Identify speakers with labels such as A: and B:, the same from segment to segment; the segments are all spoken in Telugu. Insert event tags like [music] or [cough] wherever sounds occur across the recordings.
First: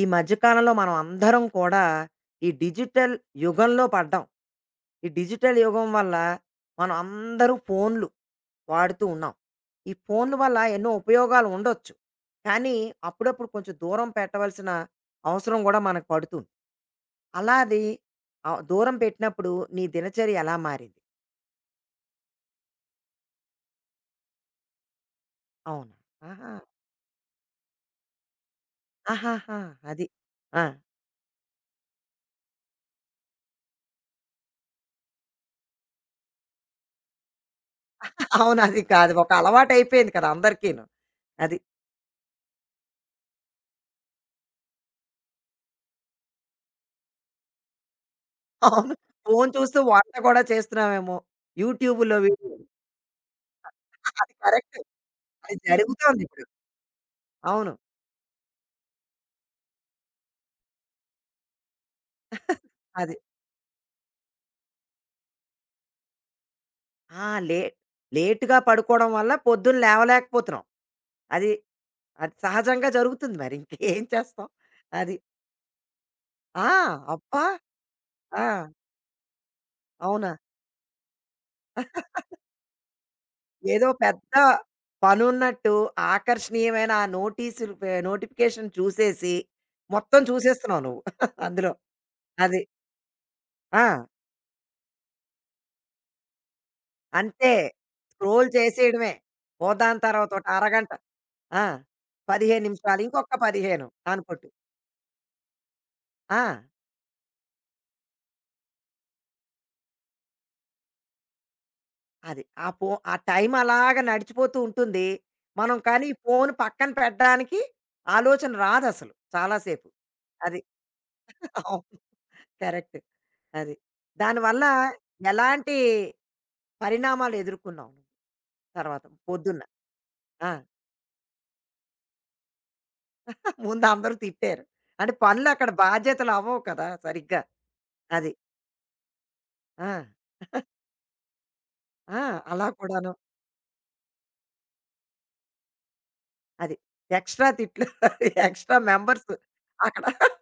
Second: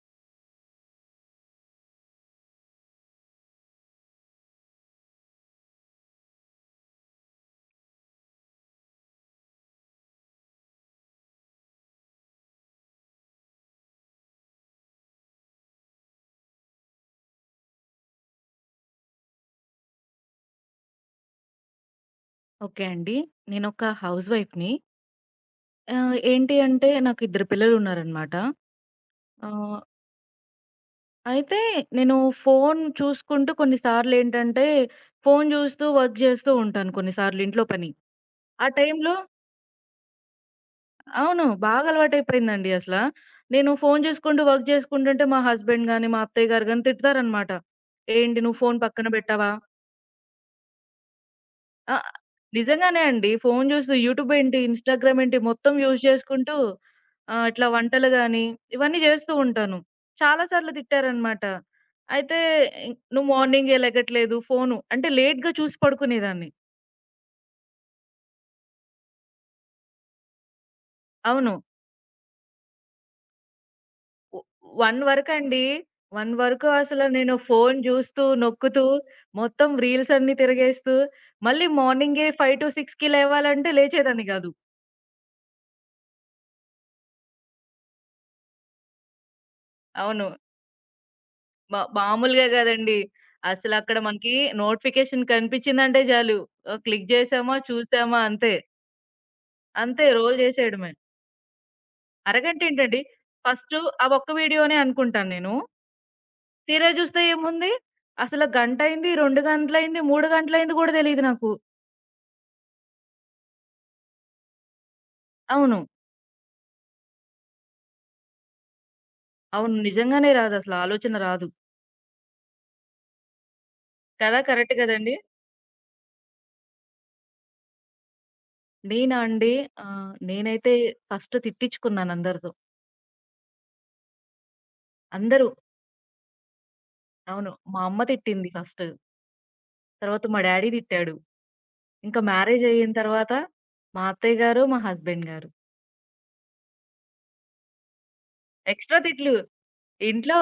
A: ఈ మధ్య కాలంలో మనం అందరం కూడా ఈ డిజిటల్ యుగంలో పడ్డాం. ఈ డిజిటల్ యుగం వల్ల మనం అందరూ ఫోన్లు వాడుతూ ఉన్నాం. ఈ ఫోన్ల వల్ల ఎన్నో ఉపయోగాలు ఉండొచ్చు. కానీ అప్పుడప్పుడు కొంచెం దూరం పెట్టవలసిన అవసరం కూడా మనకు పడుతుంది. అలాది దూరం పెట్టినప్పుడు నీ దినచర్య ఎలా మారింది?
B: ఓకే అండి. నేనొక హౌస్ వైఫ్‌ని.
A: అవును. ఆహా!
B: ఏంటి అంటే నాకు ఇద్దరు పిల్లలున్నారనమాట.
A: ఆహాహా!
B: ఆహ్,
A: అది. ఆ!
B: అయితే నేను ఫోను చూసుకుంటూ కొన్నిసార్లేంటంటే, ఫోను జూస్తూ వర్క్ జేస్తూ ఉంటాను కొన్నిసార్లు ఇంట్లో పని.
A: [laughs] అవును.
B: ఆ
A: అది కాదు.
B: టైంలో
A: ఒక అలవాటయిపోయింది కదా అందరికీను.
B: అవును,
A: అది.
B: బాగా అలవాటయిపోయిందండి అసల. నేను ఫోను జూసుకుంటూ వర్క్ జేసుకుంటుంటే మా హస్బెండ్ గాని, మా అత్తయ్య గారు గాని తిడతారనమాట. "ఏంటి నువ్వు ఫోను
A: అవును.
B: పక్కన బెట్టావా?"
A: ఫోను చూస్తూ వంట కూడా చేస్తున్నామేమో.
B: ఆ!
A: యూట్యూబ్‌లో వీడియో.
B: నిజంగానే అండి. ఫోను చూస్తూ యూట్యూబ్
A: అది
B: ఏంటి,
A: కరెక్ట్.
B: ఇన్‌స్టాగ్రామ్ ఏంటి
A: అది
B: మొత్తం యూజ్
A: జరుగుతోందిప్పుడు.
B: చేసుకుంటూ ఇట్లా
A: అవును.
B: వంటలు గాని, ఇవన్నీ చేస్తూ ఉంటాను. చాలా సార్లు తిట్టారనమాట. అయితే
A: అది.
B: "నువ్వు మార్నింగే లెగట్లేదు ఫోను" అంటే లేట్‌గా చూసి పడుకునేదాన్ని.
A: ఆ! లే లేట్‌గా పడుకోవడం వల్ల పొద్దున్న లేవలేకపోతున్నాం. అది.
B: అవును.
A: అది సహజంగా జరుగుతుంది మరి. ఇంకేం చేస్తాం.
B: 1
A: అది.
B: వరకండి. 1 వరకు
A: ఆ!
B: అసలు నేను
A: అబ్బా!
B: ఫోను చూస్తూ,
A: ఆ!
B: నొక్కుతూ, మొత్తం రీల్స్
A: అవునా?
B: అన్నీ తిరిగేస్తూ, మళ్ళీ
A: [laughs]
B: మార్నింగే 5-6కి లేవాలంటే
A: ఏదో
B: లేచేదాన్ని
A: పెద్ద
B: కాదు.
A: పనున్నట్టు ఆకర్షణీయమైన ఆ నోటీసులు నోటిఫికేషన్ చూసేసి మొత్తం
B: అవును.
A: చూసేస్తున్నావు నువ్వు [laughs] అందులో.
B: మా మామూలుగా
A: అది.
B: గాదండి. అసలక్కడ
A: ఆ!
B: మనకి నోటిఫికేషన్ కనిపించిందంటే చాలు. క్లిక్
A: అంతే.
B: జేసామా, చూసామా
A: స్క్రోల్
B: అంతే.
A: చేసేయడమే. పోదాం
B: అంతే
A: తర్వాత
B: రోల్
A: ఒక
B: జేసేయడమే.
A: అరగంట. ఆ!
B: అరగంట
A: 15
B: ఏంటండి
A: నిమిషాలు. ఇంకొక
B: ఫస్టు
A: 15
B: ఆ ఒక్క
A: అనుకోట్టు.
B: వీడియోనే అనుకుంటాను నేను.
A: ఆ!
B: తీరా జూస్తే ఏముంది? అసల గంటయింది, 2 గంటలయింది, 3 గంటలయింది గూడా తెలీదు నాకు.
A: అది. ఆ టైం అలాగా నడిచిపోతూ ఉంటుంది. మనం
B: అవును.
A: కానీ ఈ ఫోన్ పక్కన పెట్టడానికి ఆలోచన రాదసలు చాలా
B: అవును,
A: సేపు.
B: నిజంగానే
A: అది.
B: రాదసల ఆలోచన రాదు.
A: అవును. కరెక్ట్. అది.
B: కదా!
A: దానివల్ల
B: కరెక్ట్ గదండీ!
A: ఎలాంటి పరిణామాలు ఎదుర్కొన్నావు నువ్వు తర్వాత
B: నేనా అండి?
A: పొద్దున్న? ఆ!
B: నేనైతే ఫస్ట్ తిట్టించుకున్నాను అందరితో.
A: ముందు అందరూ తిట్టారు. అంటే
B: అందరూ
A: పనులు అక్కడ బాధ్యతలు అవ్వవు కదా! సరిగ్గా.
B: అవును, మా అమ్మ
A: అది.
B: తిట్టింది ఫస్టు.
A: ఆ!
B: తర్వాత మా డాడీ తిట్టాడు. ఇంకా
A: ఆ!
B: మ్యారేజ్
A: అలా
B: అయిన
A: కూడాను.
B: తర్వాత మా అత్తయ్య గారు, మా హస్బెండ్ గారు.
A: అది. ఎక్స్‌ట్రా తిట్లు, [laughs] ఎక్స్‌ట్రా
B: ఎక్స్‌ట్రా
A: మెంబర్స్
B: తిట్లు.
A: అక్కడ.
B: ఇంట్లో,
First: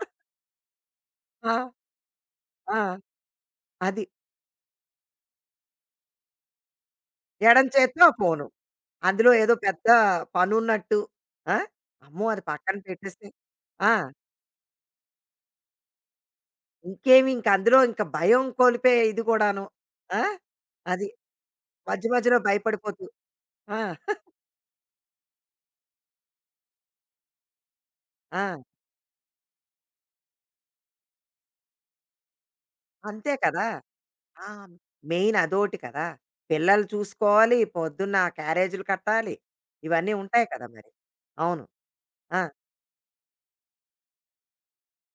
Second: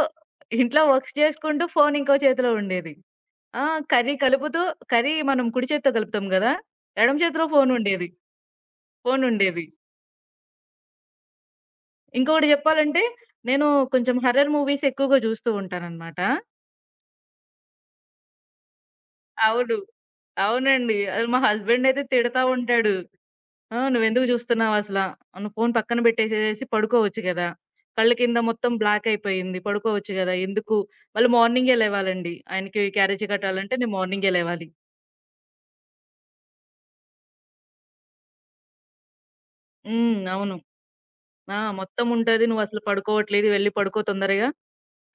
B: ఇంట్లో వర్క్స్
A: ఆ!
B: చేసుకుంటూ ఫోన్ ఇంకో చేతిలో ఉండేది.
A: ఆ!
B: ఆ!
A: అది.
B: కర్రీ కలుపుతూ కర్రీ మనం కుడి చేత్తో కలుపుతాం గదా! ఎడమ చేతిలో
A: ఎడం
B: ఫోన్
A: చేత్తో
B: ఉండేది.
A: ఫోను.
B: ఫోన్
A: అందులో ఏదో
B: ఉండేది.
A: పెద్ద పనున్నట్టు. ఆ! అమ్మో! అది
B: ఇంకొకటి
A: పక్కన
B: జెప్పాలంటే
A: పెట్టేసి
B: నేను
A: ఆ!
B: కొంచెం హర్రర్ మూవీస్ ఎక్కువగా జూస్తూ ఉంటానన్నమాట.
A: ఇంకేమి ఇంక అందులో ఇంక భయం కోల్పే ఇది కూడాను.
B: అవును.
A: ఆ!
B: అవునండి,
A: అది.
B: అది మా హస్బెండ్ అయితే
A: మధ్య మధ్యలో
B: తిడతా ఉంటాడు.
A: భయపడిపోతూ.
B: ఆ!
A: ఆ!
B: "నువ్వెందుకు జూస్తున్నావసలా? నువ్వు ఫోను పక్కన బెట్టేసేసేసి పడుకోవచ్చు గదా! కళ్ళ కింద
A: ఆ!
B: మొత్తం బ్లాక్ అయిపోయింది. పడుకోవచ్చు గదా! ఎందుకు?" మళ్ళీ మార్నింగే లేవాలండి. ఆయనకి క్యారేజీ
A: అంతే కదా!
B: కట్టాలంటే నేను మార్నింగే
A: ఆ!
B: లేవాలి.
A: మెయిన్ అదోటి కదా! పిల్లలు చూసుకోవాలి, పొద్దున్న క్యారేజులు కట్టాలి. ఇవన్నీ
B: హ్మ్.
A: ఉంటాయి
B: అవును.
A: కదా మరి.
B: ఆ!
A: అవును. ఆ!
B: మొత్తముంటది. "నువ్వసలు పడుకోవట్లేదు. వెళ్లి పడుకో తొందరగా.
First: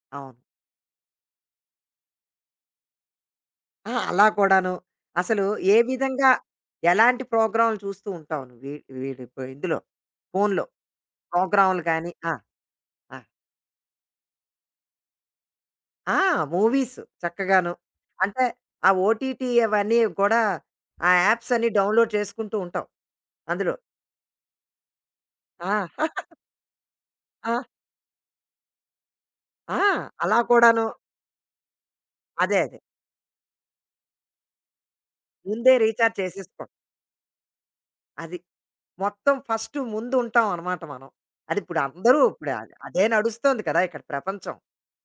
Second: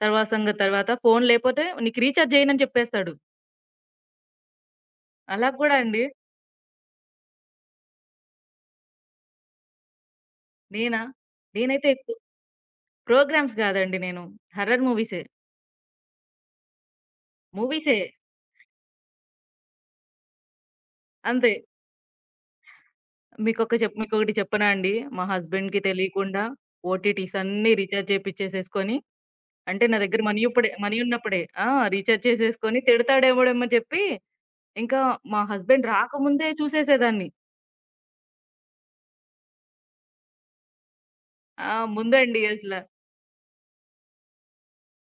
B: తర్వాత
A: అవును.
B: సంగతి తర్వాత. ఫోను లేపోతే నీకు రీచార్జ్ జేయనని" జెప్పేస్తాడు.
A: ఆ! అలా కూడాను. అసలు
B: అలా గూడా
A: ఏ
B: అండి.
A: విధంగా ఎలాంటి ప్రోగ్రామ్‌లు చూస్తూ ఉంటావు నువ్వు? ఇందులో ఫోన్‌లో
B: నేనా?
A: ప్రోగ్రామ్‌లు
B: నేనైతే
A: గాని?
B: ఎక్కువ
A: ఆ! ఆ!
B: ప్రోగ్రామ్స్ గాదండి నేను. హర్రర్ మూవీసే.
A: ఆ! మూవీస్ చక్కగాను.
B: మూవీసే.
A: అంటే ఆ ఓటీటీ అవన్నీ కూడా ఆ
B: అంతే.
A: యాప్స్ అన్నీ డౌన్‌లోడ్ చేసుకుంటూ ఉంటావు అందులో.
B: మీకొకటి చెప్పనా అండి? మా
A: ఆ!
B: హస్బెండ్‌కి
A: [laughs]
B: తెలియకుండా ఓటీటీస్
A: ఆ!
B: అన్నీ రీచార్జ్ చేపిచ్చేసేసుకొని
A: ఆ!
B: అంటే నా దగ్గర
A: అలా
B: ఇప్పుడే
A: కూడాను.
B: మనీ ఉన్నప్పుడే ఆ! రీచార్జ్
A: అదే
B: చేసేసుకొని
A: అదే.
B: తిడతాడేమోడేమో చెప్పి, ఇంకా మా
A: ముందే
B: హస్బెండ్
A: రీచార్జ్
B: రాకముందే
A: చేసేసుకోవడం.
B: చూసేసేదాన్ని.
A: అది. మొత్తం ఫస్ట్ ముందు ఉంటాం అనమాట మనం. అది
B: ఆ!
A: ఇప్పుడు అందరూ
B: ముందండి అసల.
A: అదే నడుస్తోంది కదా! ఇక్కడ ప్రపంచం.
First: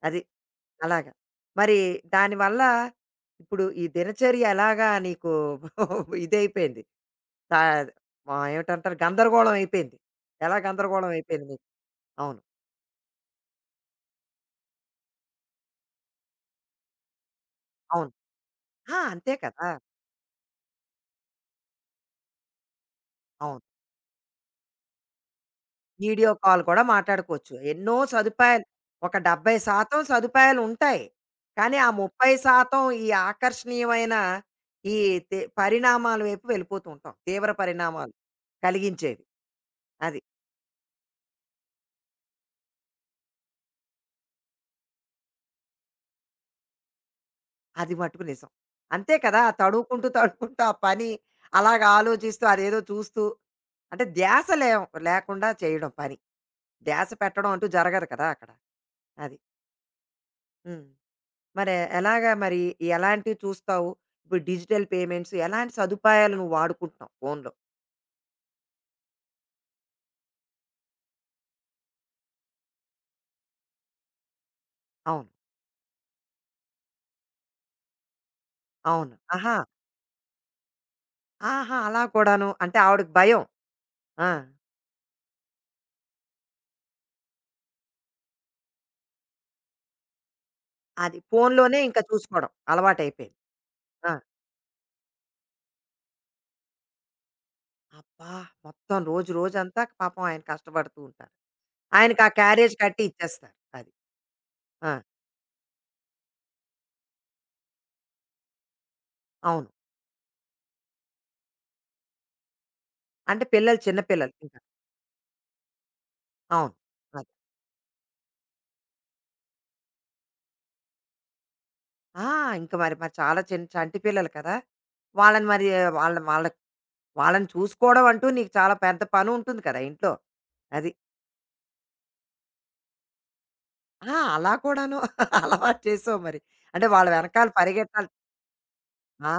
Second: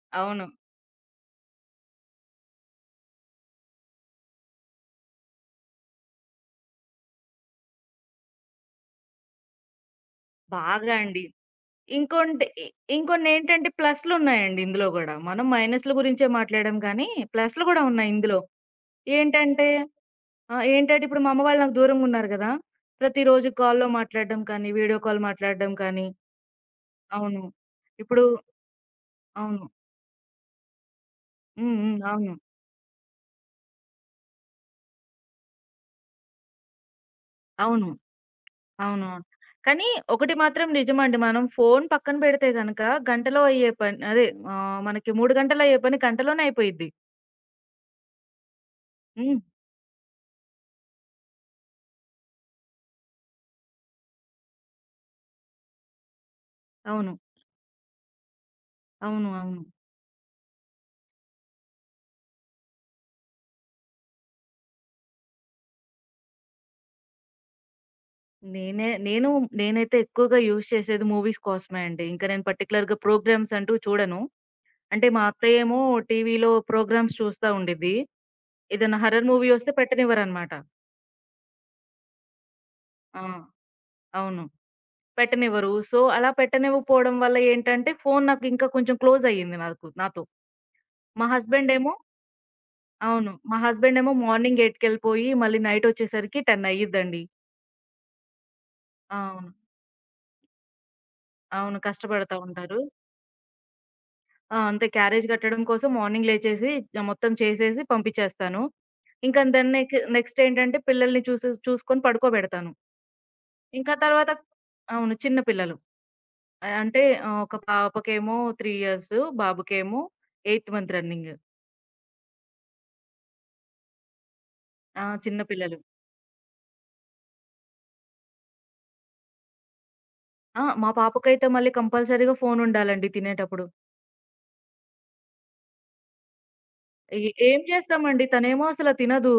A: అది.
B: అవును.
A: అలాగా. మరి దానివల్ల ఇప్పుడు ఈ దినచర్య ఎలాగా నీకు [laughs] ఇదైపోయింది. తా మా ఏమిటంటారు, గందరగోళం అయిపోయింది. ఎలా
B: బాగా
A: గందరగోళం
B: అండి.
A: అయిపోయింది మీకు? అవును.
B: ఇంకొంటి ఇ ఇంకొన్నేంటంటే ప్లస్‌లున్నాయండి ఇందులో గూడా. మనం మైనస్‌ల గురించే మాట్లాడాం కానీ, ప్లస్‌లు గూడా ఉన్నాయి
A: అవును.
B: ఇందులో.
A: ఆ! అంతే
B: ఏంటంటే
A: కదా!
B: ఆ! ఏంటంటే ఇప్పుడు మా అమ్మ వాళ్ళు నాకు దూరంగున్నారు గదా! ప్రతిరోజు
A: అవును.
B: కాల్‌లో మాట్లాడడం కానీ, వీడియో కాల్ మాట్లాడడం కానీ
A: వీడియో కాల్ కూడా
B: అవును.
A: మాట్లాడుకోవచ్చు. ఎన్నో
B: ఇప్పుడు
A: సదుపాయాలు, ఒక
B: అవును.
A: 70% సదుపాయాలుంటాయి.
B: హ్మ్.
A: కానీ ఆ
B: హ్మ్. అవును.
A: 30% ఈ ఆకర్షణీయమైన ఈ పరిణామాల వైపు వెళ్ళిపోతూ ఉంటాం. తీవ్ర
B: అవును.
A: పరిణామాలు
B: అవును.
A: కలిగించేవి.
B: అవును. కానీ
A: అది.
B: ఒకటి మాత్రం నిజమండి. మనం ఫోను పక్కన పెడితే గనక గంటలో అయ్యే పని అదే మనకి 3 గంటల్లో అయ్యే పని గంటలోనే అయిపోయిద్ది.
A: అది మట్టుకు నిజం. అంతే కదా!
B: హ్మ్.
A: ఆ తడువుకుంటూ, తడువుకుంటూ ఆ పని అలాగా ఆలోచిస్తూ అదేదో చూస్తూ అంటే ధ్యాస లేవ్ లేకుండా చేయడం పని. ధ్యాస
B: అవును.
A: పెట్టడం అంటూ జరగదు కదా అక్కడ.
B: అవును.
A: అది.
B: అవును.
A: హ్మ్. మరి ఎలాగా మరి ఎలాంటివి చూస్తావు? ఇప్పుడు డిజిటల్ పేమెంట్స్ ఎలాంటి సదుపాయాలు నువ్వు వాడుకుంటున్నావు ఫోన్‌లో?
B: నేను నేనైతే ఎక్కువగా యూజ్ చేసేది మూవీస్ కోసమే అండి. ఇంకా నేను పర్టిక్యులర్‌గా ప్రోగ్రామ్స్ అంటూ చూడను. అంటే మా
A: అవును.
B: అత్తయ్యేమో టీవీలో ప్రోగ్రామ్స్ చూస్తా ఉండిద్ది. ఏదైనా
A: అవును.
B: హారర్ మూవీ
A: ఆహా!
B: వస్తే పెట్టనివ్వరనమాట.
A: ఆహా! అలా కూడాను. అంటే ఆవిడకి
B: ఆ!
A: భయం. ఆ!
B: అవును. పెట్టనివ్వరు. సో, అలా పెట్టనివ్వకపోవడం వల్ల ఏంటంటే, ఫోను నాకు ఇంకా కొంచెం క్లోజ్ అయ్యింది నాకు నాతో.
A: అది
B: మా హస్బెండ్
A: ఫోన్‌లోనే
B: ఏమో
A: ఇంకా చూసుకోవడం
B: అవును,
A: అలవాటయిపోయింది.
B: మా హస్బెండ్
A: ఆ!
B: ఏమో మార్నింగ్ 8కెళ్ళిపోయి మళ్ళీ నైట్ వచ్చేసరికి 10 అయ్యిద్దండి.
A: అబ్బా! మొత్తం రోజు,
B: అవును.
A: రోజంతా పాపం ఆయన కష్టపడుతూ ఉంటారు.
B: అవును,
A: ఆయనకి ఆ
B: కష్టపడతా
A: క్యారేజ్
B: ఉంటారు.
A: కట్టి ఇచ్చేస్తారు. అది.
B: ఆ! అంతే
A: ఆ!
B: క్యారేజ్ కట్టడం కోసం మార్నింగ్ లేచేసి మొత్తం చేసేసి పంపించేస్తాను. ఇంకా
A: అవును.
B: దెన్ నెక్ నెక్స్ట్ ఏంటంటే పిల్లల్ని చూసుకొని పడుకోబెడతాను.
A: అంటే పిల్లలు,
B: ఇంకా
A: చిన్న
B: తర్వాత
A: పిల్లలు ఇంకా.
B: అవును, చిన్న పిల్లలు. ఆ!
A: అవును.
B: అంటే
A: అది.
B: ఒక పాపకేమో 3 ఇయర్స్, బాబుకేమో ఎయిత్ మంత్ రన్నింగ్.
A: ఆ! ఇంక మరి మరి చాలా చిన్న చంటి పిల్లలు కదా!
B: ఆ! చిన్న
A: వాళ్ళని మరి
B: పిల్లలు.
A: వాళ్ళ వాళ్ళ వాళ్ళని చూసుకోవడం అంటూ నీకు చాలా పెద్ద పనుంటుంది కదా ఇంట్లో.
B: ఆ! మా
A: అది.
B: పాపకైతే మళ్ళీ కంపల్సరీగా ఫోనుండాలండి తినేటప్పుడు.
A: ఆ! అలా కూడాను, [laughs] అలవాటు చేసావు మరి. అంటే వాళ్ళ
B: ఏ
A: వెనకాల
B: ఏం
A: పరిగెట్టాలి.
B: చేస్తామండి తనేమో అసల
A: ఆ!
B: తినదు.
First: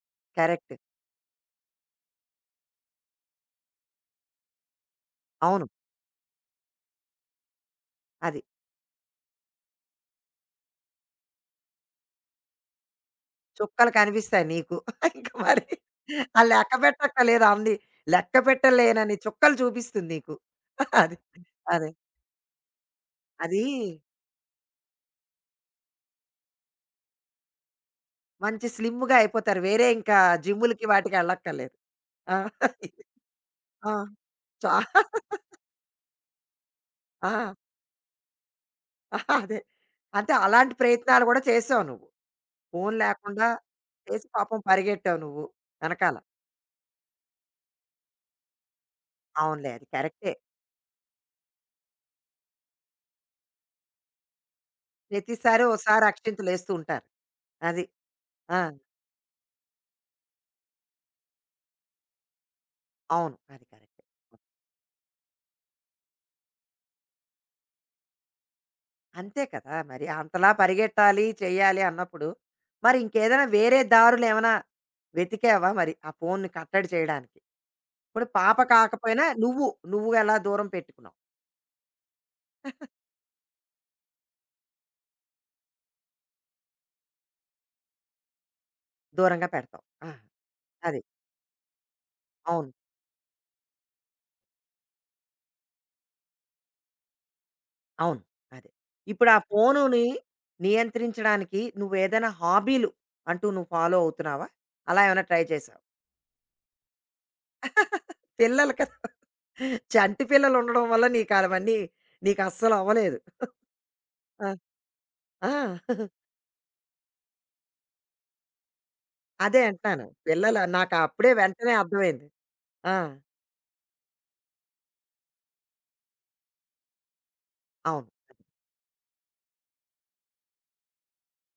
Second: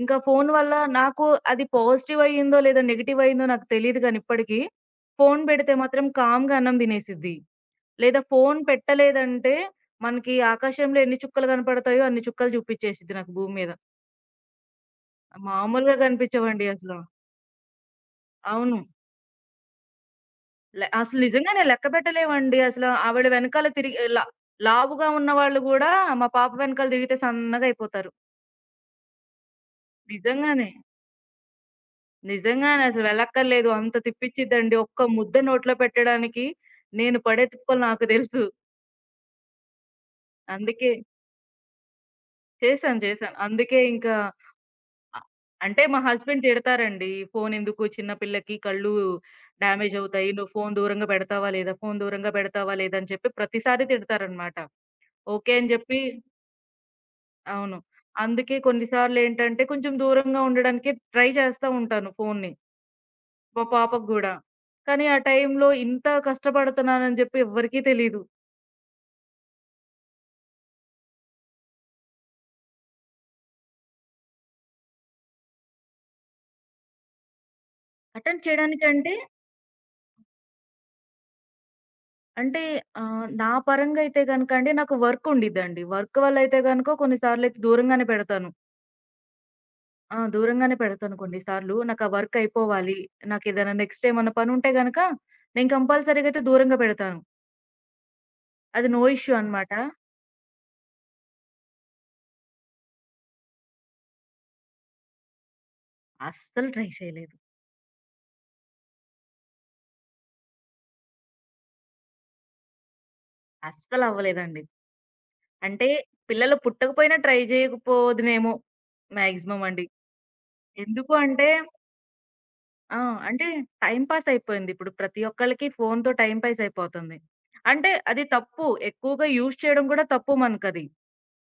B: ఇంకా ఫోను వల్ల
A: కరెక్ట్.
B: నాకు అది పాజిటివ్ అయ్యిందో లేదా నెగెటివ్ అయిందో నాకు తెలీదు గాని ఇప్పటికి. ఫోను
A: అవును.
B: పెడితే మాత్రం కామ్‌గా అన్నం తినేసిద్ది. లేదా
A: అది.
B: ఫోను పెట్టలేదంటే మనకి ఆకాశంలో ఎన్ని చుక్కలు కనపడతాయో అన్ని చుక్కలు చూపించేసిద్ది నాకు భూమి మీద.
A: చుక్కలు కనిపిస్తాయి నీకు. [laughs] ఇంక మరి
B: మామూలుగా
A: ఆ
B: కనిపించవండి
A: లెక్క
B: అసల.
A: పెట్టక్కర్లేదు. అన్ని లెక్క
B: అవును.
A: పెట్టలేనన్ని చుక్కలు చూపిస్తుంది నీకు. [laughs] అది.
B: అసలు నిజంగానే లెక్క
A: అదే.
B: పెట్టలేమండి. అసలు ఆవిడ
A: అది
B: వెనకాల తిరిగి ఇలా లావుగా ఉన్నవాళ్ళు గూడా మా పాప వెనకాల తిరిగితే సన్నగయిపోతారు.
A: మంచి స్లిమ్‌గా అయిపోతారు. వేరే ఇంకా
B: నిజంగానే.
A: జిమ్ములకి వాటికి ఎళ్ళక్కర్లేదు. ఆ!
B: నిజంగానే అసలు వెళ్ళక్కర్లేదు.
A: ఆ!
B: అంత
A: చా
B: తిప్పిచ్చిద్దండి. ఒక్క ముద్ద నోట్లో పెట్టడానికి నేను పడే
A: ఆ!
B: తిప్పలు నాకు తెలుసు.
A: ఆ, అదే. అంటే అలాంటి
B: అందుకే
A: ప్రయత్నాలు గూడా చేసావు నువ్వు. ఫోను
B: చేశాను. చేశాను.
A: లేకుండా
B: అందుకే ఇంకా
A: చేసి పాపం
B: అ
A: పరిగెట్టావు నువ్వు
B: అంటే మా
A: వెనకాల.
B: హస్బెండ్ తిడతారండి. "ఫోను ఎందుకు చిన్న పిల్లకి కళ్ళు
A: అవునులే, అది
B: డ్యామేజ్ అవుతాయి.
A: కరెక్టే.
B: నువ్వు ఫోను దూరంగా పెడతావా లేదా? ఫోను దూరంగా పెడతావా లేదా?" అని చెప్పి ప్రతిసారి తిడతారనమాట. ఓకే
A: ప్రతిసారి
B: అని జెప్పి
A: ఓసారి అక్షింతలేస్తూ ఉంటారు.
B: అవును,
A: అది.
B: అందుకే
A: ఆ!
B: కొన్ని సార్లేంటంటే కొంచెం దూరంగా ఉండడానికే ట్రై చేస్తా ఉంటాను ఫోన్ని.
A: అవును.
B: మా
A: అది కరెక్టే.
B: పాపకు గూడా. కానీ ఆ టైంలో ఇంత కష్టపడుతున్నానని జెప్పి ఎవ్వరికీ తెలీదు.
A: అంతే కదా! మరి అంతలా పరిగెట్టాలి, చేయాలి అన్నప్పుడు మరి ఇంకేదైనా వేరే దారులేమైనా వెతికావా మరి ఆ ఫోనుని కట్టడి చేయడానికి? ఇప్పుడు
B: అటెండ్
A: పాప
B: చేయడానికంటే
A: కాకపోయినా నువ్వు, ఎలా దూరం పెట్టుకున్నావు?
B: అంటే నా పరంగా అయితే గనక అండి నాకు వర్క్ ఉండిద్దండి. వర్క్ వల్ల అయితే గనుక కొన్ని సార్లయితే దూరంగానే పెడతాను.
A: దూరంగా పెడతావు. ఆ!
B: ఆ! దూరంగానే
A: అది.
B: పెడతాను కొన్ని సార్లు. నాకు ఆ వర్క్
A: అవును.
B: అయిపోవాలి. నాకేదైనా నెక్స్ట్ ఏమన్నా పనుంటే గనక నేను కంపల్సరీగా అయితే దూరంగా పెడతాను.
A: అవును. అదే.
B: అది నో
A: ఇప్పుడు
B: ఇష్యూ
A: ఆ
B: అనమాట.
A: ఫోనుని నియంత్రించడానికి నువ్వేదైనా హాబీలు అంటూ నువ్వు ఫాలో అవుతున్నావా? అలా ఏమైనా ట్రై చేశావా?
B: అస్సలు ట్రై చేయలేదు.
A: [laughs] పిల్లలు కదా! చంటి పిల్లలు ఉండడం వల్ల నీకు అవన్నీ నీకు అస్సలు అవ్వలేదు. ఆ!
B: అస్సలవ్వలేదండి.
A: ఆ!
B: అంటే పిల్లలు పుట్టకపోయినా ట్రై జేయకపోదునేమో
A: అదే
B: మాక్సిమం అండి.
A: అంటున్నాను. పిల్లలు, నాకు
B: ఎందుకు
A: అప్పుడే
B: అంటే
A: వెంటనే అర్థమైంది. ఆ!
B: ఆ! అంటే టైమ్ పాస్ అయిపోయింది. ఇప్పుడు ప్రతి ఒక్కళ్ళకి ఫోన్‌తో టైమ్ పాస్ అయిపోతుంది. అంటే
A: అవును.
B: అది తప్పు. ఎక్కువగా యూజ్ చేయడం గూడా తప్పు మనకది.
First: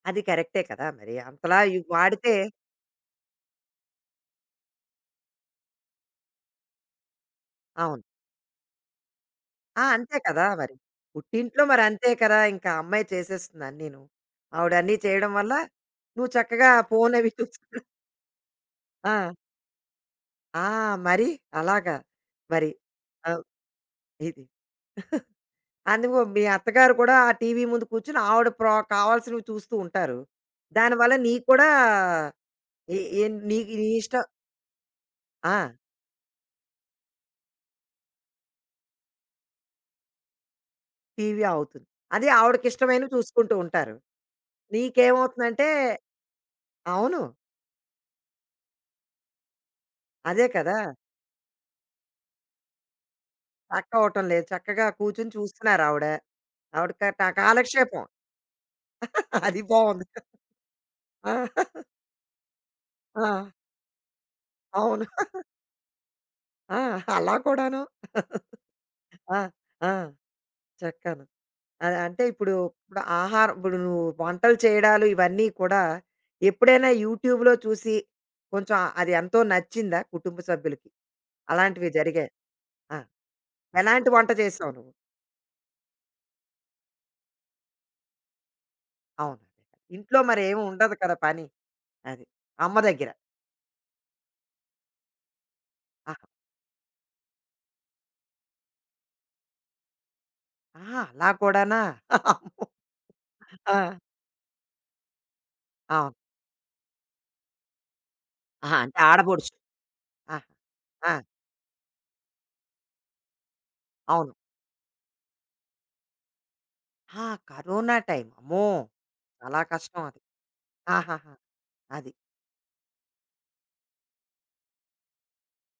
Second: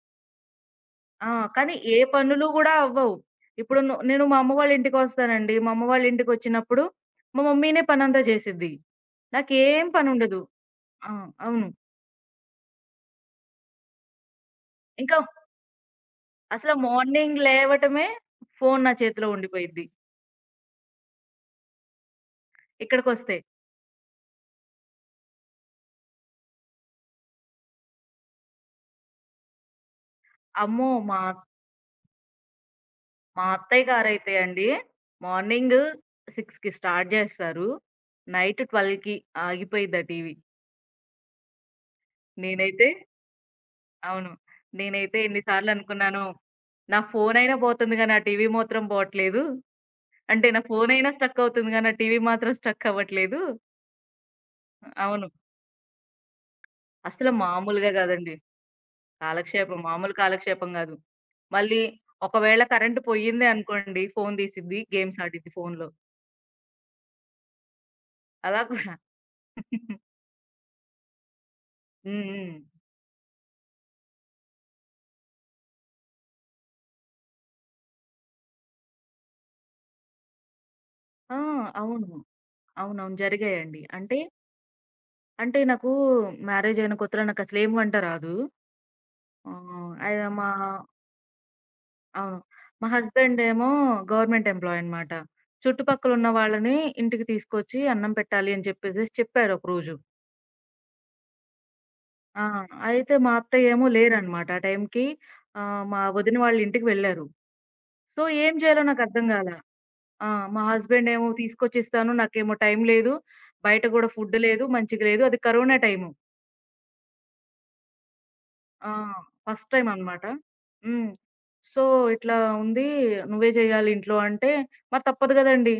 A: అది కరెక్టే కదా! మరి
B: ఆ!
A: అంతలా
B: కానీ
A: ఇవి
B: ఏ
A: వాడితే
B: పనులు గూడా అవ్వవు. ఇప్పుడు నేను మా అమ్మ వాళ్ళ ఇంటికొస్తానండి. మా అమ్మ వాళ్ళ ఇంటికొచ్చినప్పుడు మా మమ్మీనే
A: అవును.
B: పనంతా జేసిద్ది.
A: ఆ!
B: నాకేం
A: అంతే
B: పనుండదు.
A: కదా! మరి.
B: ఆ!
A: పుట్టింట్లో
B: అవును.
A: మరి అంతే కదా! ఇంకా అమ్మాయి చేసేస్తుంది అన్నీను. ఆవిడన్నీ
B: ఇంకా
A: చేయడం వల్ల నువ్వు చక్కగా
B: అసలు
A: ఫోన్ అవి
B: మార్నింగ్
A: చూసుకోవడం.
B: లేవటమే ఫోను నా
A: ఆ!
B: చేతిలో ఉండిపోయిద్ది
A: ఆ! మరి అలాగా. మరి
B: ఇక్కడికొస్తే.
A: ఆహ్, ఇది. [laughs] అందుకు మీ అత్తగారు కూడా ఆ టీవీ ముందు కూర్చొని ఆవిడ కావాల్సినవి చూస్తూ ఉంటారు.
B: అమ్మో!
A: దానివల్ల
B: మా
A: నీకు కూడా ఎ ఎన్
B: మా
A: నీకు
B: అత్తయ్య
A: నీ ఇష్టం.
B: గారైతే అండి
A: ఆ!
B: మార్నింగు 6కి స్టార్ట్ జేస్తారు. నైట్ 12కి ఆగిపోయిద్ది ఆ టీవీ.
A: టీవీ అవుతుంది. అదే
B: నేనైతే
A: ఆవిడకిష్టమైనవి చూసుకుంటూ ఉంటారు.
B: అవును, నేనైతే ఎన్ని
A: నీకేమవుతుందంటే
B: సార్లనుకున్నానో నా
A: అవును.
B: ఫోనైనా బోతుంది గానీ, ఆ టీవీ మాత్రం బోట్లేదు.
A: అదే
B: అంటే నా
A: కదా!
B: ఫోనైనా స్ట్రక్ అవుతుంది గానీ, ఆ టీవీ మాత్రం స్ట్రక్ అవ్వట్లేదు.
A: చక్క అవటం లేదు. చక్కగా
B: అవును.
A: కూర్చొని చూస్తున్నారు ఆవిడ. ఆవిడ
B: అసలు మామూలుగా
A: కాలక్షేపం.
B: గాదండి.
A: [laughs] అది
B: కాలక్షేపం.
A: బావుంది.
B: మామూలు కాలక్షేపం గాదు.
A: ఆ!
B: మళ్ళీ ఒకవేళ కరెంట్
A: ఆ!
B: పోయిందే అనుకోండి, ఫోను దీసిద్ది.
A: అవును.
B: గేమ్స్ ఆడిద్ది ఫోనులో.
A: ఆ! అలా కూడాను.
B: అలా కూడా.
A: ఆ! ఆ! చక్కను. అది
B: హ్మ్.
A: అంటే
B: హ్మ్.
A: ఇప్పుడు, ఇప్పుడు ఆహారం, ఇప్పుడు నువ్వు వంటలు చేయడాలు ఇవన్నీ కూడా ఎప్పుడైనా యూట్యూబ్‌లో చూసి కొంచెం అది ఎంతో నచ్చిందా కుటుంబ సభ్యులకి?
B: ఆ!
A: అలాంటివి
B: అవును.
A: జరిగాయి. ఆ!
B: అవునవును, జరిగాయండి.
A: ఎలాంటి
B: అంటే,
A: వంట చేసావు నువ్వు?
B: అంటే నాకు మ్యారేజ్ అయిన కొత్తలో నాకసలేం వంట రాదు.
A: అవును.
B: ఆహ్, అది
A: ఇంట్లో మరి
B: మా
A: ఏమి ఉండదు కదా పని. అది.
B: అవును.
A: అమ్మ
B: మా
A: దగ్గర.
B: హస్బెండ్ ఏమో గవర్నమెంట్ ఎంప్లాయీ అనమాట.
A: ఆహా!
B: చుట్టుపక్కలున్న వాళ్ళని ఇంటికి తీసుకొచ్చి అన్నం పెట్టాలి అని చెప్పేసేసి చెప్పాడు ఒకరోజు.
A: ఆహా! అలా కూడానా?
B: ఆ!
A: అమ్మో!
B: అయితే మా అత్తయ్య ఏమో
A: ఆ!
B: లేరనమాట ఆ టైంకి. మా
A: అవును.
B: వదిన వాళ్ళ ఇంటికి వెళ్లారు. సో, ఏం
A: ఆహా!
B: చేయాలో
A: అంటే
B: నాకర్థం
A: ఆడబొడుచు.
B: గాలా. ఆ!
A: ఆహా!
B: మా హస్బెండ్
A: ఆ!
B: ఏమో తీసుకొచ్చిస్తాను, నాకేమో టైం లేదు, బయట గూడా
A: అవును.
B: ఫుడ్ లేదు, మంచిగా లేదు. అది కరోనా టైము.
A: ఆ! Corona time. అమ్మో!
B: ఆ!
A: చాలా
B: ఫస్ట్ టైమ్
A: కష్టం అది.
B: అనమాట. హ్మ్.
A: ఆహాహా!
B: సో,
A: అది.
B: ఇట్లా ఉంది. "నువ్వే చేయాలి ఇంట్లో" అంటే మరి తప్పదు గదండీ.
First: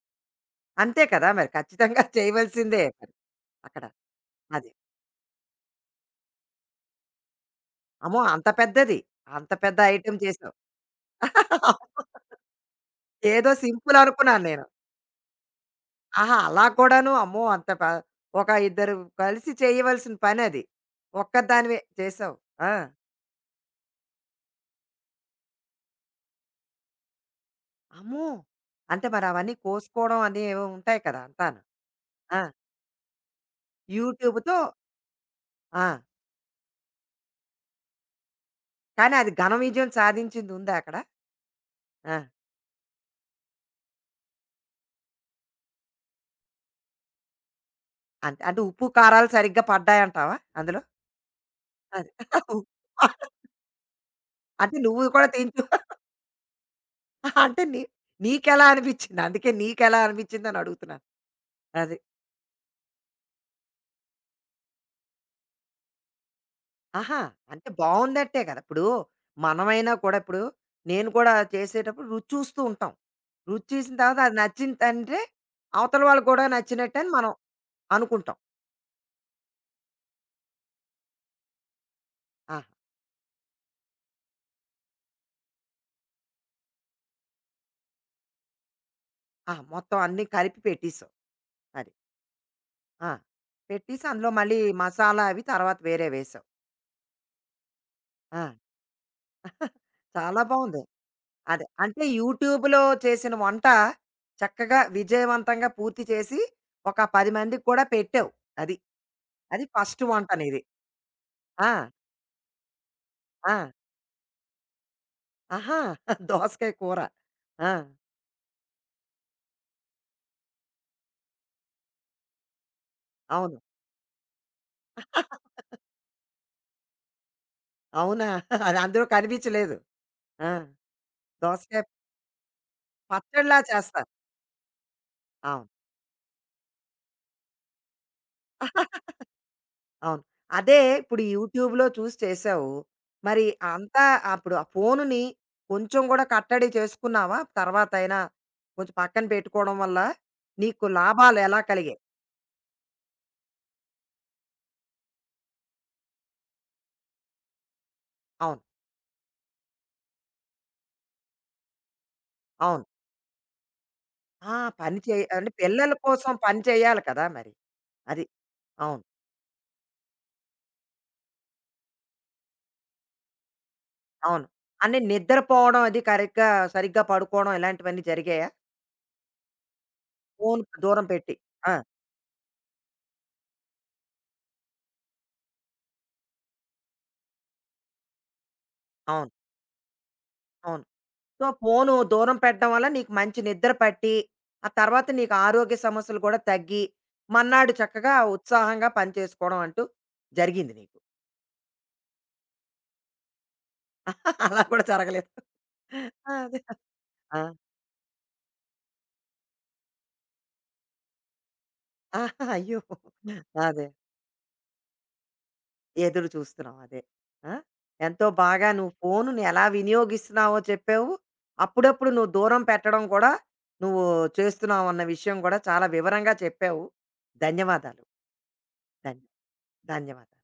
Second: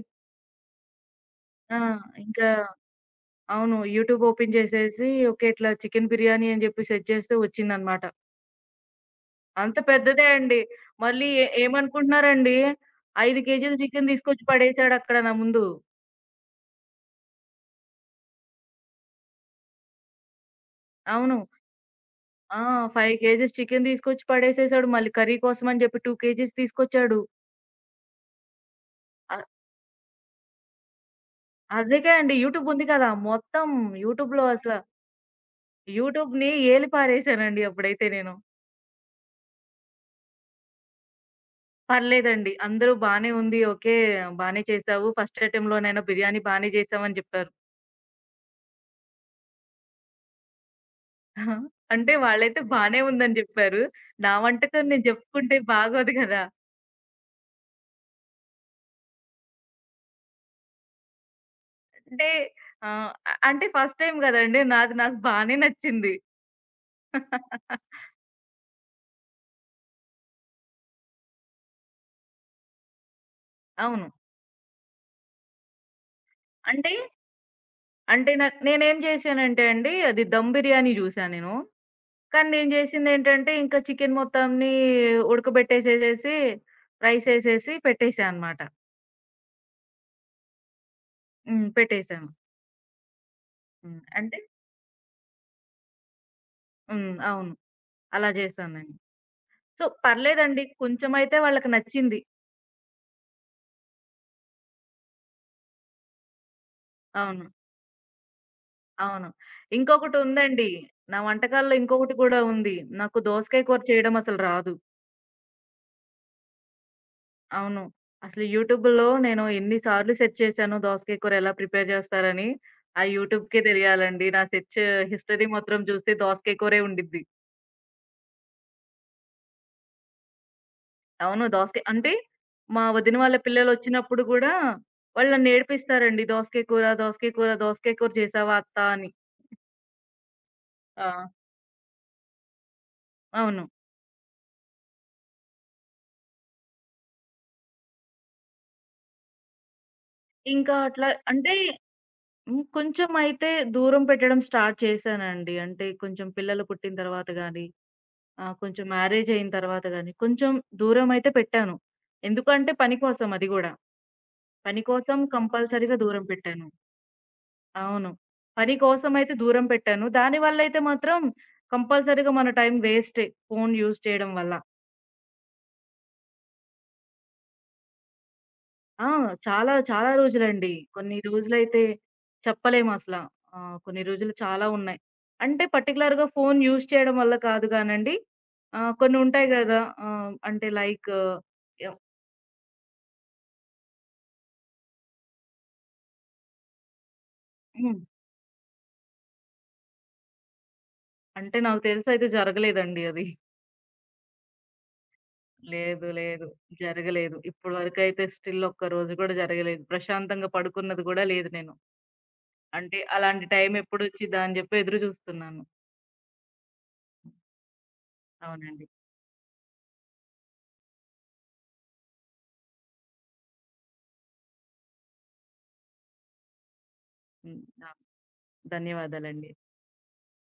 A: అంతే కదా! మరి
B: ఆ!
A: ఖచ్చితంగా
B: ఇంకా
A: చేయవలసిందే మరి
B: అవును,
A: అక్కడ.
B: యూట్యూబ్ ఓపెన్
A: అది.
B: చేసేసి ఓకే. ఇట్లా చికెన్ బిర్యానీ అని చెప్పి సెర్చ్ చేస్తే వచ్చిందనమాట.
A: అమ్మో! అంత పెద్దది. అంత
B: అంత
A: పెద్ద ఐటెమ్
B: పెద్దదే
A: చేసావు.
B: అండి. మళ్ళీ
A: [laughs]
B: ఏమనుకుంటున్నారండి, 5
A: ఏదో
B: కేజీలు
A: సింపుల్
B: చికెన్ తీసుకొచ్చి
A: అనుకున్నాను నేను.
B: పడేసాడక్కడ నా ముందు.
A: ఆహా! అలా కూడాను, అమ్మో! అంత ప ఒక ఇద్దరు కలిసి చేయవలసిన పనది.
B: అవును.
A: ఒక్కదానివే చేసావు.
B: ఆ!
A: ఆ!
B: 5 కేజీస్ చికెన్ తీసుకొచ్చి పడేసేసాడు. మళ్ళీ కర్రీ కోసం అని చెప్పి 2 కేజీస్ తీసుకొచ్చాడు.
A: అమ్మో! అంటే మరి
B: అ
A: అవన్నీ కోసుకోవడం అని ఏవో ఉంటాయి కదా అంతాను.
B: అదేకే అండి
A: ఆ!
B: యూట్యూబ్ ఉంది కదా! మొత్తం యూట్యూబ్‌లో
A: యూట్యూబ్‌తో
B: అసల
A: ఆ!
B: యూట్యూబ్‌ని ఏలి పారేశానండి అప్పుడైతే నేను.
A: కానీ అది ఘన విజయం సాధించింది ఉందా అక్కడ? ఆ!
B: పర్లేదండి. అందరూ బానే ఉంది. ఓకే. బానే చేసావు. ఫస్ట్ అటెంప్ట్‌లోనైనా బిర్యానీ బానే చేసావని జెప్పారు.
A: అంతే. అంటే ఉప్పు, కారాలు సరిగ్గా పడ్డాయంటావా అందులో?
B: [laughs]
A: అది.
B: అంటే
A: [laughs]
B: వాళ్ళైతే
A: ఉప్పు.
B: బానే ఉందని జెప్పారు. నా
A: అంటే
B: వంటకం
A: నువ్వు
B: నేను
A: కూడా
B: జెప్పుకుంటే
A: తింటూ
B: బాగోదు గదా!
A: [laughs] అంటే నీకెలా అనిపించింది? అందుకే నీకెలా అనిపించిందని అడుగుతున్నాను. అది.
B: అంటే ఆహ్, అ అంటే ఫస్ట్ టైమ్ గదండీ. నాది నాకు బానే నచ్చింది.
A: ఆహా! అంటే
B: [laughs]
A: బావుందట్టే కదా! ఇప్పుడు మనమైనా కూడా ఇప్పుడు నేను కూడా చేసేటప్పుడు రుచి చూస్తూ ఉంటాం. రుచి చూసిన
B: అవును.
A: తర్వాత అది నచ్చిందంటే అవతల వాళ్ళకి కూడా
B: అంటే
A: నచ్చినట్టని మనం
B: అంటే
A: అనుకుంటాం.
B: నాకు నేనేం జేశానంటే అండి అది దమ్ బిర్యానీ జూసా నేను. కానీ
A: ఆహా!
B: నేను జేసిందేంటంటే, ఇంకా చికెను మొత్తాన్ని ఉడకబెట్టేసేసేసి, రైసేసేసి పెట్టేసా అనమాట.
A: ఆ! మొత్తం అన్నీ కలిపి పెట్టేసావు.
B: హ్మ్.
A: అది.
B: పెట్టేసాను.
A: ఆ!
B: హ్మ్.
A: పెట్టేసి అందులో
B: అంటే
A: మళ్ళీ మసాలా అవి తర్వాత వేరే వేసావు.
B: హ్మ్. అవును. అలా
A: ఆ!
B: జేశాను నేను.
A: [laughs]
B: సో,
A: చాలా
B: పర్లేదండి.
A: బావుంది.
B: కొంచెమైతే
A: అదే.
B: వాళ్ళకి
A: అంటే
B: నచ్చింది.
A: యూట్యూబ్‌లో చేసిన వంట చక్కగా విజయవంతంగా పూర్తి చేసి ఒక 10
B: అవును.
A: మందికి కూడా పెట్టావు. అది.
B: అవును.
A: అది ఫస్ట్ వంట నీది.
B: ఇంకొకటుందండి. నా వంటకాల్లో
A: ఆ!
B: ఇంకొకటి గూడా ఉంది. నాకు
A: ఆ!
B: దోసకాయ కూర చేయడం అసలు రాదు.
A: ఆహా! [laughs] దోసకాయ కూర. ఆ!
B: అవును. అసలు యూట్యూబ్‌లో నేను ఎన్ని సార్లు సెర్చ్ చేశానో దోసకాయ కూర ఎలా ప్రిపేర్ జేస్తారని, ఆ
A: అవును.
B: యూట్యూబ్‌కే దెలియాలండి. నా సెర్చ్ హిస్టరీ
A: [laughs]
B: మాత్రం జూస్తే దోసకాయ కూరే ఉండిద్ది.
A: అవునా? [laughs] అది అందులో కనిపించలేదు. ఆ!
B: అవును.
A: దోసకాయ
B: దోసకాయ అంటే మా వదిన వాళ్ళ
A: పచ్చడిలా చేస్తారు.
B: పిల్లలొచ్చినప్పుడు గూడా వాళ్ళు
A: అవును.
B: నన్నేడిపిస్తారండి. "దోసకాయ కూర, దోసకాయ కూర, దోసకాయ కూర చేసావా అత్తా"
A: [laughs]
B: అని.
A: అవును. అదే ఇప్పుడు
B: ఆ!
A: యూట్యూబ్‌లో చూసి చేసావు. మరి
B: అవును.
A: అంతా అప్పుడు ఆ ఫోనుని కొంచెం కూడా కట్టడి చేసుకున్నావా? తర్వాతైనా కొంచెం పక్కన పెట్టుకోవడం వల్ల
B: ఇంకా
A: నీకు
B: అట్లా
A: లాభాలు
B: అంటే
A: ఎలా కలిగాయి?
B: హ్మ్, కొంచెం అయితే దూరం పెట్టడం స్టార్ట్ చేశానండి. అంటే కొంచెం పిల్లలు పుట్టిన తర్వాత గానీ,
A: అవును.
B: కొంచెం మ్యారేజయిన తర్వాత గానీ, కొంచెం దూరమయితే పెట్టాను. ఎందుకంటే
A: అవును.
B: పని కోసం అది గూడా.
A: ఆ!
B: పని
A: పని
B: కోసం
A: అంటే పిల్లల
B: కంపల్సరీగా దూరం
A: కోసం పని
B: పెట్టాను.
A: చేయాలి కదా మరి.
B: అవును.
A: అది.
B: పని
A: అవును.
B: కోసమైతే దూరం పెట్టాను. దానివల్లయితే మాత్రం కంపల్సరీగా మన టైం వేస్టే ఫోను యూజ్ చేయడం
A: అవును.
B: వల్ల.
A: అంటే నిద్రపోవడం అది కరెక్ట్‌గా సరిగ్గా పడుకోవడం ఇలాంటివన్నీ జరిగాయా?
B: ఆ! చాలా చాలా రోజులండి.
A: ఫోన్‌కి దూరం
B: కొన్ని
A: పెట్టి. ఆ!
B: రోజులైతే చెప్పలేమసల. కొన్ని రోజులు చాలా ఉన్నాయి. అంటే పర్టిక్యులర్‌గా ఫోను యూజ్ చేయడం వల్ల కాదు గానండి. కొన్ని
A: అవును.
B: ఉంటాయి గదా! అంటే
A: అవును.
B: Like
A: so, phone
B: yeah!
A: దూరం పెట్టడం వల్ల నీకు మంచి నిద్ర పట్టి, ఆ తర్వాత నీకు ఆరోగ్య సమస్యలు కూడా తగ్గి, మర్నాడు
B: హ్మ్.
A: చక్కగా ఉత్సాహంగా పని చేసుకోవడం అంటూ జరిగింది నీకు.
B: అంటే నాకు తెలిసయితే జరగలేదండి అది.
A: [laughs] అలా కూడా జరగలేదు.
B: లేదు. లేదు.
A: అదే.
B: జరగలేదు.
A: ఆ!
B: ఇప్పటి వరకైతే స్టిల్ ఒక్క రోజు గూడా జరగలేదు. ప్రశాంతంగా పడుకున్నది గూడా లేదు నేను.
A: ఆ, అయ్యో!
B: అంటే అలాంటి
A: అదే.
B: టైమెప్పుడొచ్చిద్దా అని జెప్పి ఎదురు జూస్తున్నాను.
A: ఎదురు చూస్తున్నాం అదే. ఆ! ఎంతో బాగా
B: అవునండి.
A: నువ్వు ఫోనుని ఎలా వినియోగిస్తున్నావో చెప్పావు. అప్పుడప్పుడు నువ్వు దూరం పెట్టడం కూడా నువ్వు చేస్తున్నావన్న విషయం కూడా చాలా వివరంగా చెప్పావు.
B: హ్మ్. ఆ!
A: ధన్యవాదాలు. ధన్
B: ధన్యవాదాలండి.
A: ధన్యవాదాలు.